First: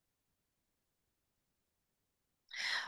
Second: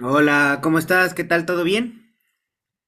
Hola, ¿cómo estás? ¿Qué tal? ¿Todo bien?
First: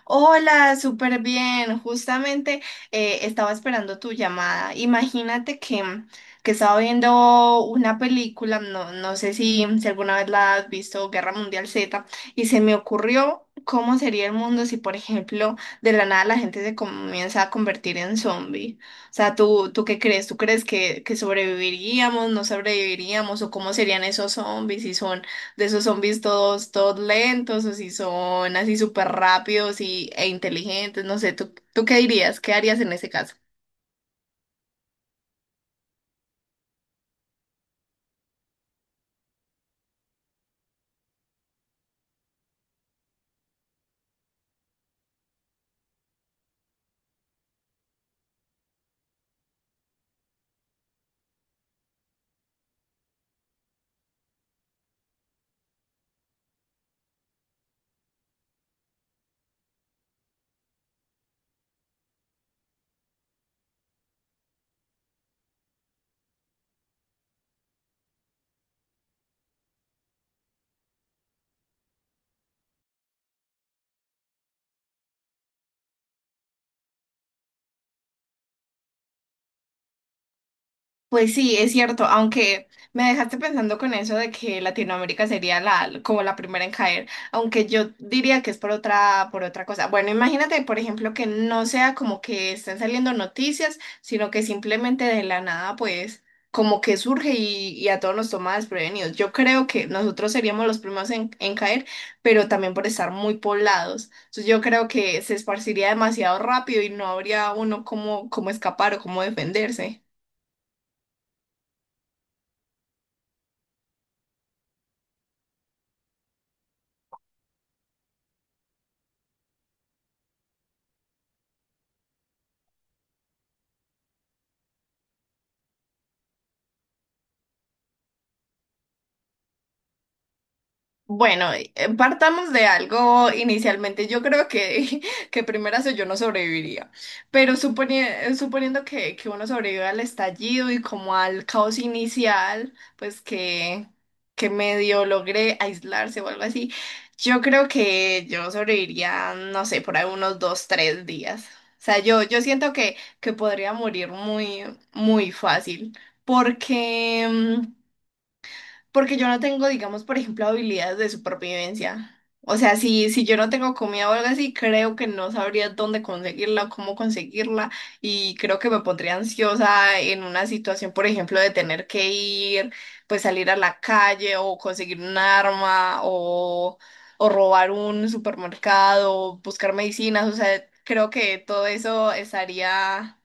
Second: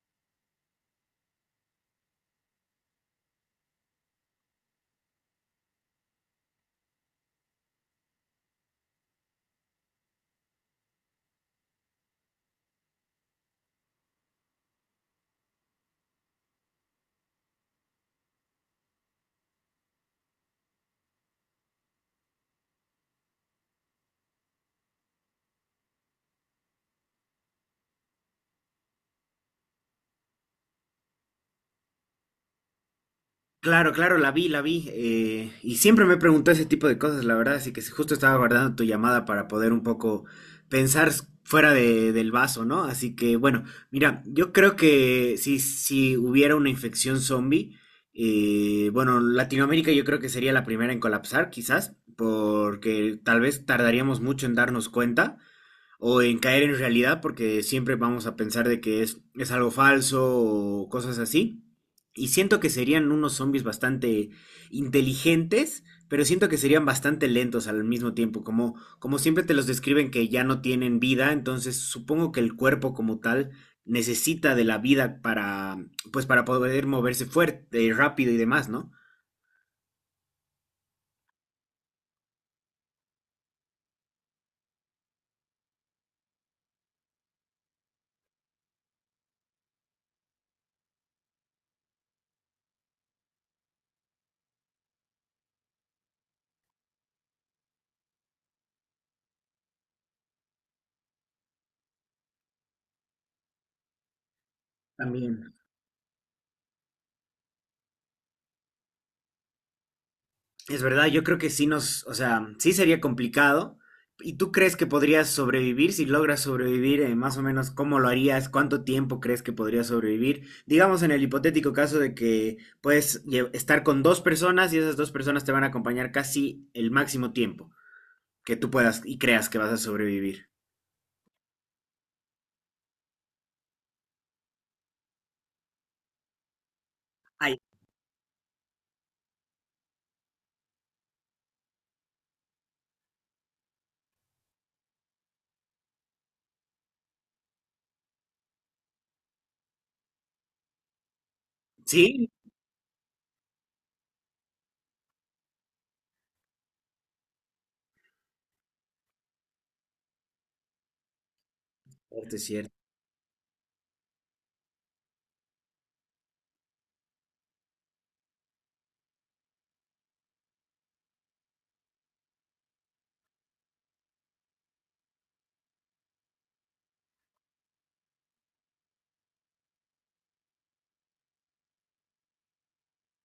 Hola, súper bien. Justamente estaba esperando tu llamada. Imagínate que que estaba viendo una película. No sé si alguna vez la has visto, Guerra Mundial Z, y se me ocurrió cómo sería el mundo si, por ejemplo, de la nada la gente se comienza a convertir en zombie. O sea, ¿tú ¿qué crees? ¿Tú crees que sobreviviríamos, no sobreviviríamos, o cómo serían esos zombies si son de esos zombies todos, todos lentos, o si son así súper rápidos e inteligentes? No sé, ¿tú ¿qué dirías? ¿Qué harías en ese caso? Claro, claro, la vi, la vi. Y siempre me preguntó ese tipo de cosas, la verdad, así que si justo estaba guardando tu llamada para poder un poco pensar fuera del vaso, ¿no? Así que, bueno, mira, yo creo que si hubiera una infección zombie, bueno, Latinoamérica yo creo que sería la primera en colapsar, quizás, porque tal vez tardaríamos mucho en darnos cuenta, o en caer en realidad, porque siempre vamos a pensar de que es algo falso o cosas así. Y siento que serían unos zombies bastante inteligentes, pero siento que serían bastante lentos al mismo tiempo, como, como siempre te los describen que ya no tienen vida, entonces supongo que el cuerpo como tal necesita de la vida para, pues para poder moverse fuerte, rápido y demás, ¿no? Pues sí, es cierto, aunque me dejaste pensando con eso de que Latinoamérica sería la, como la primera en caer, aunque yo diría que es por otra cosa. Bueno, imagínate, por ejemplo, que no sea como que estén saliendo noticias, sino que simplemente de la nada, pues, como que surge y a todos nos toma desprevenidos. Yo creo que nosotros seríamos los primeros en caer, pero también por estar muy poblados. Entonces yo creo que se También. esparciría demasiado rápido y no habría uno como, como escapar o cómo defenderse. Es verdad, yo creo que sí nos, o sea, sí sería complicado. ¿Y tú crees que podrías sobrevivir? Si logras sobrevivir, más o menos, ¿cómo lo harías? ¿Cuánto tiempo crees que podrías sobrevivir? Digamos en el hipotético caso de que puedes estar con dos personas y esas dos personas te van a acompañar casi el máximo tiempo que tú puedas y creas que vas a sobrevivir. Bueno, partamos de algo inicialmente. Yo creo que, que primero yo no sobreviviría, pero Ay, suponiendo que uno sobrevive al estallido y como al caos inicial, pues que medio logré aislarse o algo así, yo creo que yo sobreviviría, no sé, por ahí unos dos, tres días. O sea, ¿sí? yo siento que podría morir muy, muy fácil, porque... porque yo no tengo, digamos, por ejemplo, habilidades de supervivencia. Este O sí. sea, si yo no tengo comida o algo así, creo que no sabría dónde conseguirla o cómo conseguirla. Y creo que me pondría ansiosa en una situación, por ejemplo, de tener que ir, pues salir a la calle o conseguir un arma o robar un supermercado, buscar medicinas. O sea, creo que todo eso estaría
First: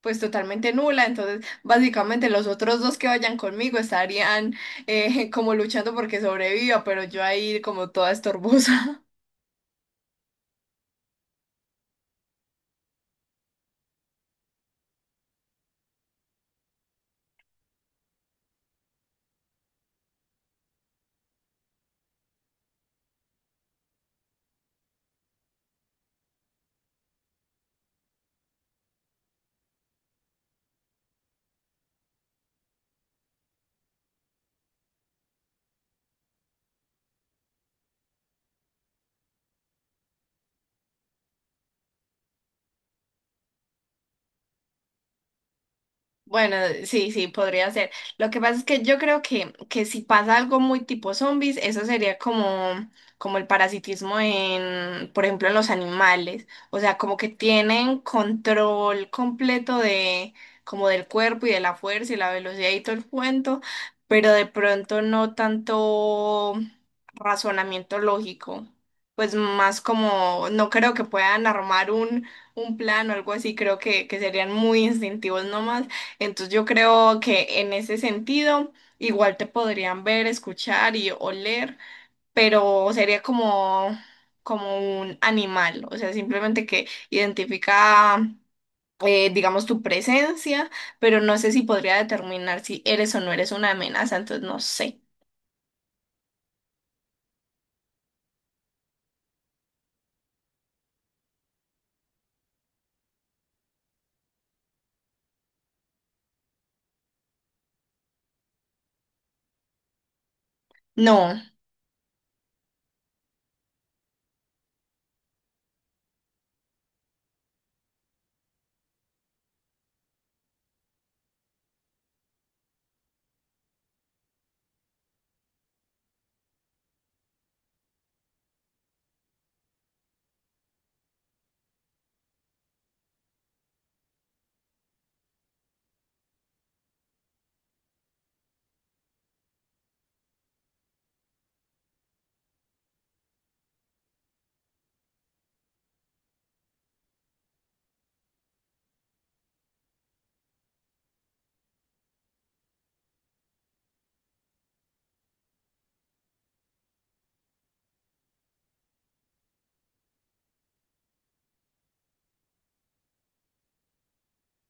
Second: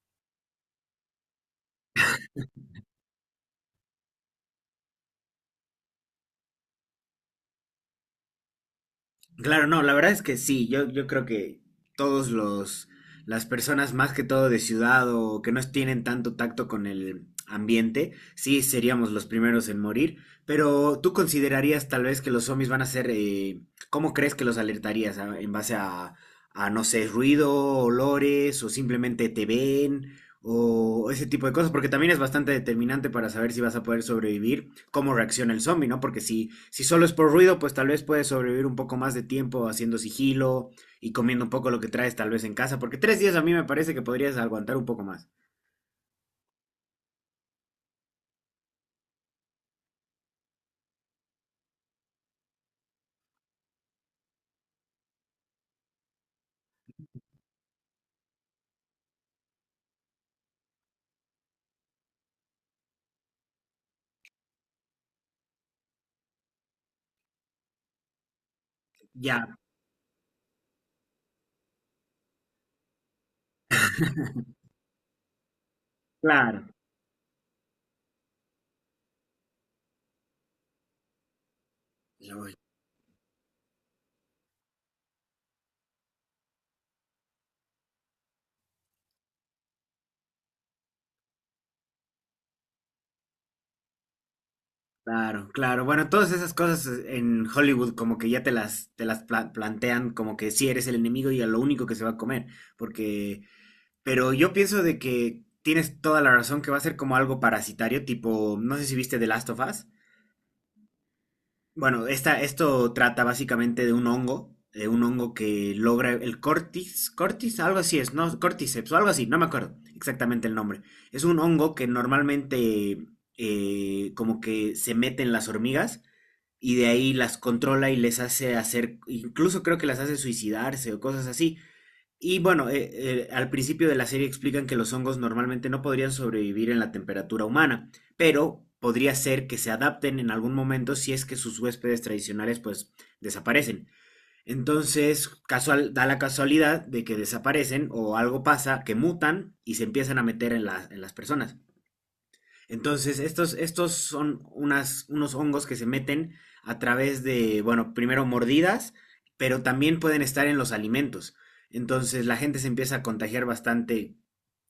pues totalmente nula, entonces básicamente los otros dos que vayan conmigo estarían como luchando porque sobreviva, pero yo ahí como toda estorbosa. Claro, no, la verdad es que sí, yo creo que todos los, las personas más que todo de ciudad o que no tienen tanto tacto con el ambiente, sí seríamos los primeros en morir, pero tú considerarías tal vez que los zombies van a ser, ¿cómo crees que los alertarías? ¿En base a, no sé, ruido, olores o simplemente te ven? O ese tipo de cosas, porque también es bastante determinante para saber si vas a poder sobrevivir, cómo reacciona el zombie, ¿no? Porque si solo es por ruido, pues tal vez puedes sobrevivir un poco más de tiempo haciendo sigilo y comiendo un poco lo que traes tal vez en casa, porque tres días a mí me parece que podrías aguantar un poco más. Bueno, sí, sí, podría ser. Lo que pasa es que yo creo que si pasa algo muy tipo zombies, eso sería como, como el parasitismo en, por ejemplo, en los animales. O sea, como que tienen control completo de, como del cuerpo y de la fuerza y la velocidad y todo el cuento, pero de pronto no tanto razonamiento lógico. Pues Ya, más como, no creo que puedan armar un plan o algo así, creo que serían muy instintivos nomás. Entonces claro. yo creo que en ese sentido igual te podrían ver, escuchar y oler, Ya voy. pero sería como, como un animal. O sea, simplemente que identifica, digamos, tu presencia, pero no sé si podría determinar si eres o no eres una amenaza, entonces no sé. Claro, claro. Bueno, todas esas cosas, en Hollywood como que ya te las plantean como que si eres el enemigo y a lo único que se va a comer, porque... Pero yo pienso de que tienes toda la razón que va a ser como algo parasitario, tipo, no sé si viste The Last of Us. No, Bueno, esta, esto trata básicamente de un hongo que logra el cortis, cortis, algo así es, ¿no? Corticeps o algo así, no me acuerdo exactamente el nombre. Es un hongo que normalmente, como que se mete en las hormigas y de ahí las controla y les hace hacer, incluso creo que las hace suicidarse o cosas así. Y bueno, al principio de la serie explican que los hongos normalmente no podrían sobrevivir en la temperatura humana, pero podría ser que se adapten en algún momento si es que sus huéspedes tradicionales pues desaparecen. Entonces, casual, da la casualidad de que desaparecen o algo pasa, que mutan y se empiezan a meter en en las personas. Entonces, estos, estos son unas, unos hongos que se meten a través de, bueno, primero mordidas, pero también pueden estar en los alimentos. Entonces, la gente se empieza a contagiar bastante,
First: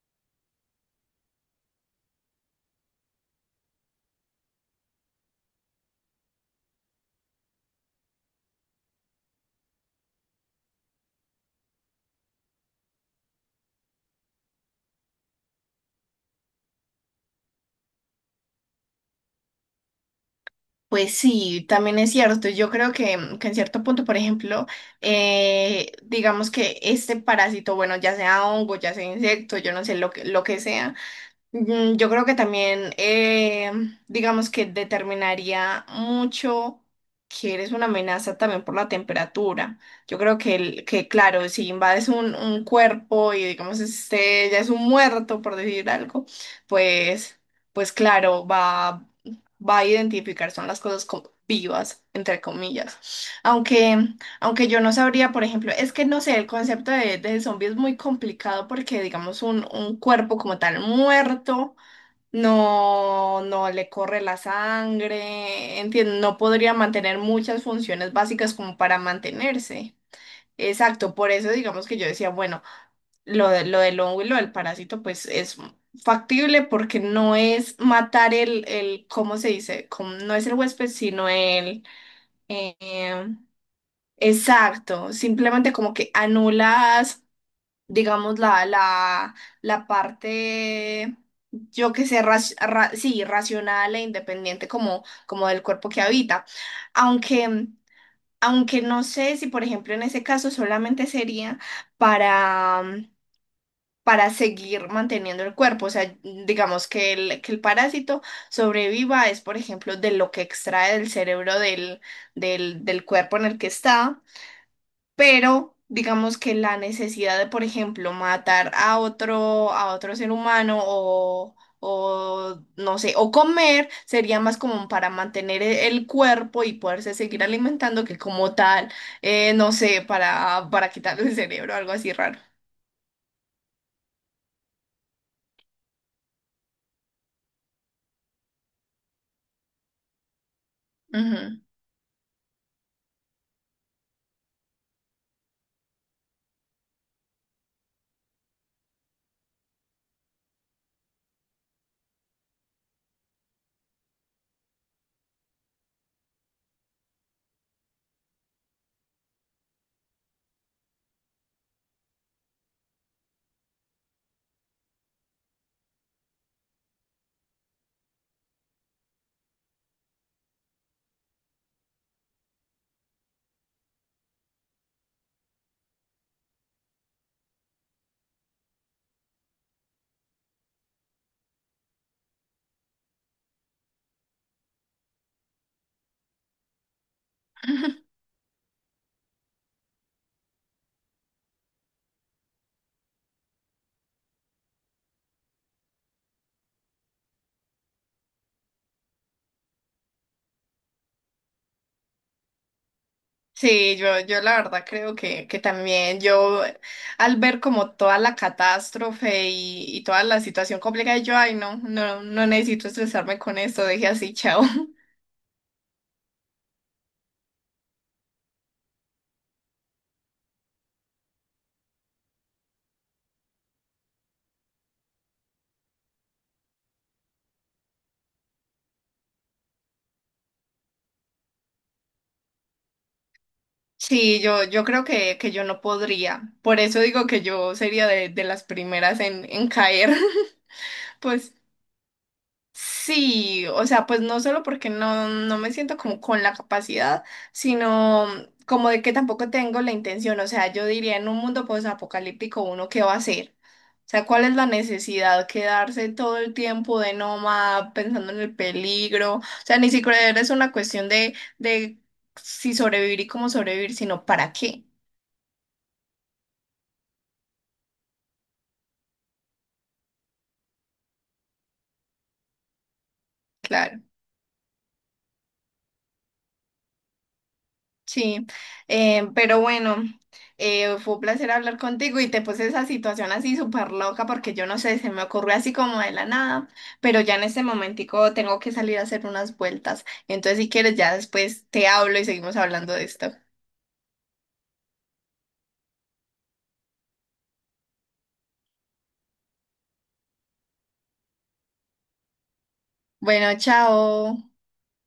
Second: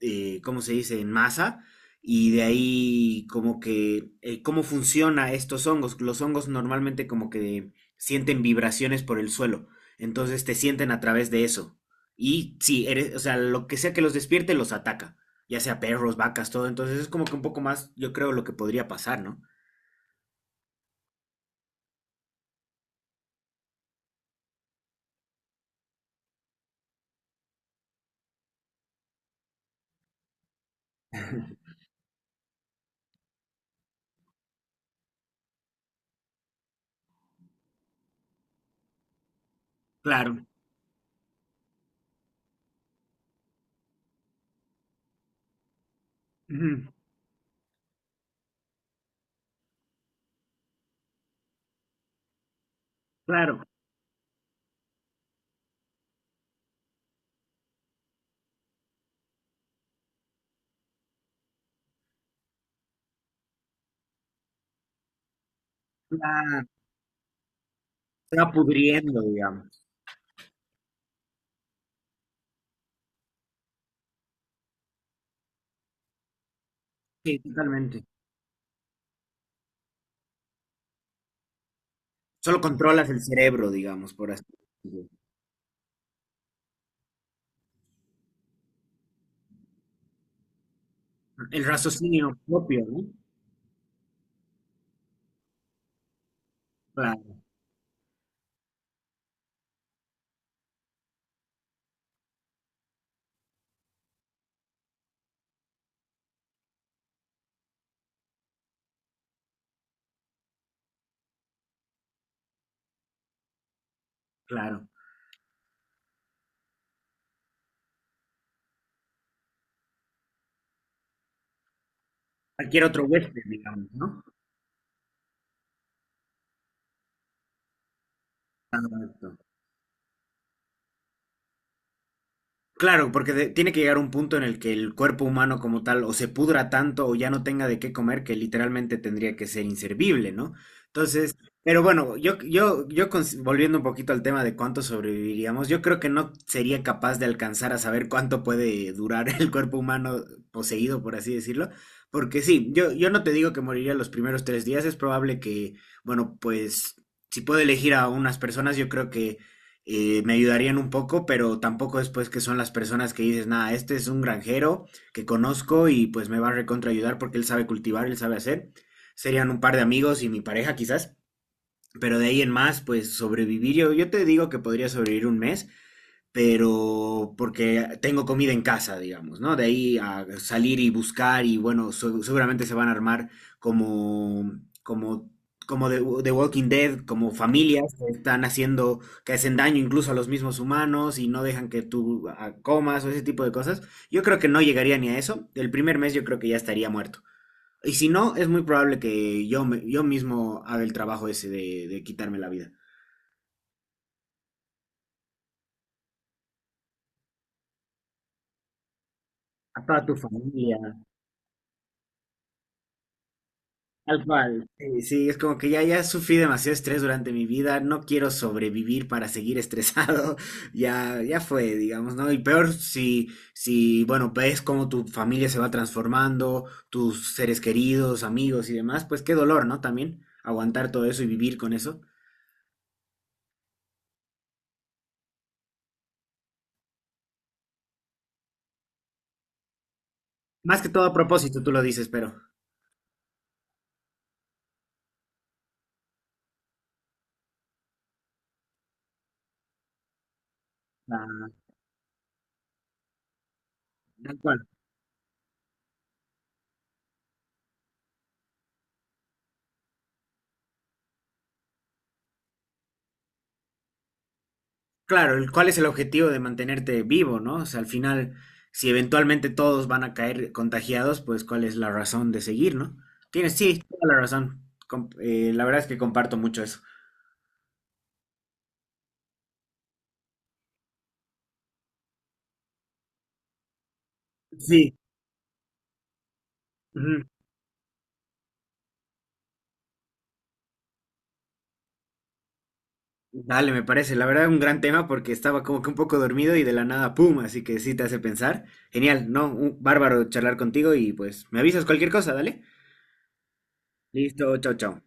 ¿cómo se dice?, en masa. Y de ahí como que, ¿cómo funciona estos hongos? Los hongos normalmente como que sienten vibraciones por el suelo. Entonces te sienten a través de eso. Y sí, eres, o sea, lo que sea que los despierte los ataca, ya sea perros, vacas, todo. Entonces es como que un poco más, yo creo, lo que podría pasar, ¿no? pues sí, también es cierto. Yo creo que en cierto punto, por ejemplo, digamos que este parásito, bueno, ya sea hongo, ya sea insecto, yo no sé lo lo que sea. Yo creo que también, digamos que determinaría mucho que eres una amenaza también por la temperatura. Yo Claro, creo que claro, si invades un cuerpo y digamos este ya es un muerto, por decir algo, ujú, pues, pues claro, va, va a identificar, son las cosas como vivas, entre comillas. claro, Aunque aunque yo no sabría, por ejemplo, es que no sé, el concepto de zombie es muy complicado porque, digamos, un cuerpo como tal muerto no le corre la sangre, entiendo, no la- podría mantener muchas funciones se va básicas como para pudriendo, digamos. mantenerse. Exacto, por eso digamos que yo decía, bueno, lo, lo del hongo y lo del parásito, pues es factible porque no Sí, es totalmente. matar el, ¿cómo se dice? No es el huésped, sino el... Solo controlas el em, cerebro, digamos, por así decirlo. exacto, simplemente como que anulas, digamos, la parte, El yo que sé, raciocinio propio, ¿no? sí, racional e independiente como, como del cuerpo que habita. Claro, Aunque, aunque no sé si, por ejemplo, en ese caso solamente sería para, para seguir manteniendo el cuerpo. O sea, digamos que el parásito sobreviva es, por ejemplo, de lo que extrae del cerebro del, del, del cuerpo en el que está. claro. Pero digamos que la necesidad de, por ejemplo, matar a otro ser humano o Cualquier no otro sé, o huésped, comer digamos, ¿no? sería más como para mantener el cuerpo y poderse seguir alimentando que como tal, no sé, para quitarle el cerebro, algo así raro. Claro, porque tiene que llegar un punto en el que el cuerpo humano como tal o se pudra tanto o ya no tenga de qué comer que literalmente tendría que ser inservible, ¿no? Entonces, Ujú. pero bueno, yo, volviendo un poquito al tema de cuánto sobreviviríamos, yo creo que no sería capaz de alcanzar a saber cuánto puede durar el cuerpo humano poseído, por así decirlo, porque sí, yo no te digo que moriría los primeros tres días, es probable que, bueno, pues si puedo elegir a unas personas, yo creo que, me ayudarían un poco, pero tampoco después que son las personas que dices, nada, este es un granjero que conozco y pues me va a recontra ayudar porque él sabe cultivar, él sabe hacer. Serían un par de amigos y mi pareja quizás, pero de ahí en más, pues sobrevivir, yo te digo que podría sobrevivir un mes, pero porque tengo comida en casa, digamos, ¿no? De ahí a salir y buscar y bueno, seguramente se van a armar como, como, como de Walking Dead, como familias que están haciendo, que hacen daño incluso a los mismos humanos y no dejan que tú ah, comas o ese tipo de cosas. Yo creo que no llegaría ni a eso. El primer mes yo creo que ya estaría muerto. Y si no, es muy probable que yo, yo mismo haga el trabajo ese de quitarme la vida. Sí, yo la verdad creo que también yo al ver como toda la catástrofe A y toda tu toda la familia. situación complicada, yo, ay, no, no, no necesito estresarme con esto, deje Tal así, chao. cual. Sí, sí, es como que ya, ya sufrí demasiado estrés durante mi vida, no quiero sobrevivir para seguir estresado, ya, ya fue, digamos, ¿no? Y peor si, si, bueno, ves cómo tu familia se va transformando, tus seres queridos, amigos y demás, pues qué dolor, ¿no? También aguantar todo eso y vivir con eso. Sí, yo creo que yo no podría. Por eso digo que yo sería de las primeras en caer. Más que todo a Pues propósito, tú lo dices, pero... sí. O sea, pues no solo porque no me siento como con la capacidad, sino como de que tampoco tengo la intención. O sea, yo diría en un Ah, mundo posapocalíptico, ¿uno qué va a hacer? O sea, tal ¿cuál es cual. la necesidad? Quedarse todo el tiempo de nómada pensando en el peligro. O sea, ni siquiera es una cuestión de si sobrevivir y cómo sobrevivir, sino para qué. Claro, el, ¿cuál es el objetivo de mantenerte vivo, no? O sea, al final, si eventualmente todos van a caer contagiados, pues ¿cuál es la razón de seguir, no? Tienes, sí, Claro. toda la razón. La verdad es que comparto mucho eso. Sí, pero bueno, fue un placer hablar contigo y te puse esa situación así súper loca porque yo no Sí. sé, se me ocurrió así como de la nada, pero Ujú. ya en este momentico tengo que salir a hacer unas vueltas. Entonces, si quieres, ya después te hablo y seguimos hablando de esto. Dale, me parece. La verdad, un gran tema porque estaba como que un poco dormido y de la nada, ¡pum! Así que sí te hace pensar. Genial, ¿no? Un bárbaro charlar contigo y pues me avisas cualquier cosa, dale. Bueno, Listo, chao. chao, chao.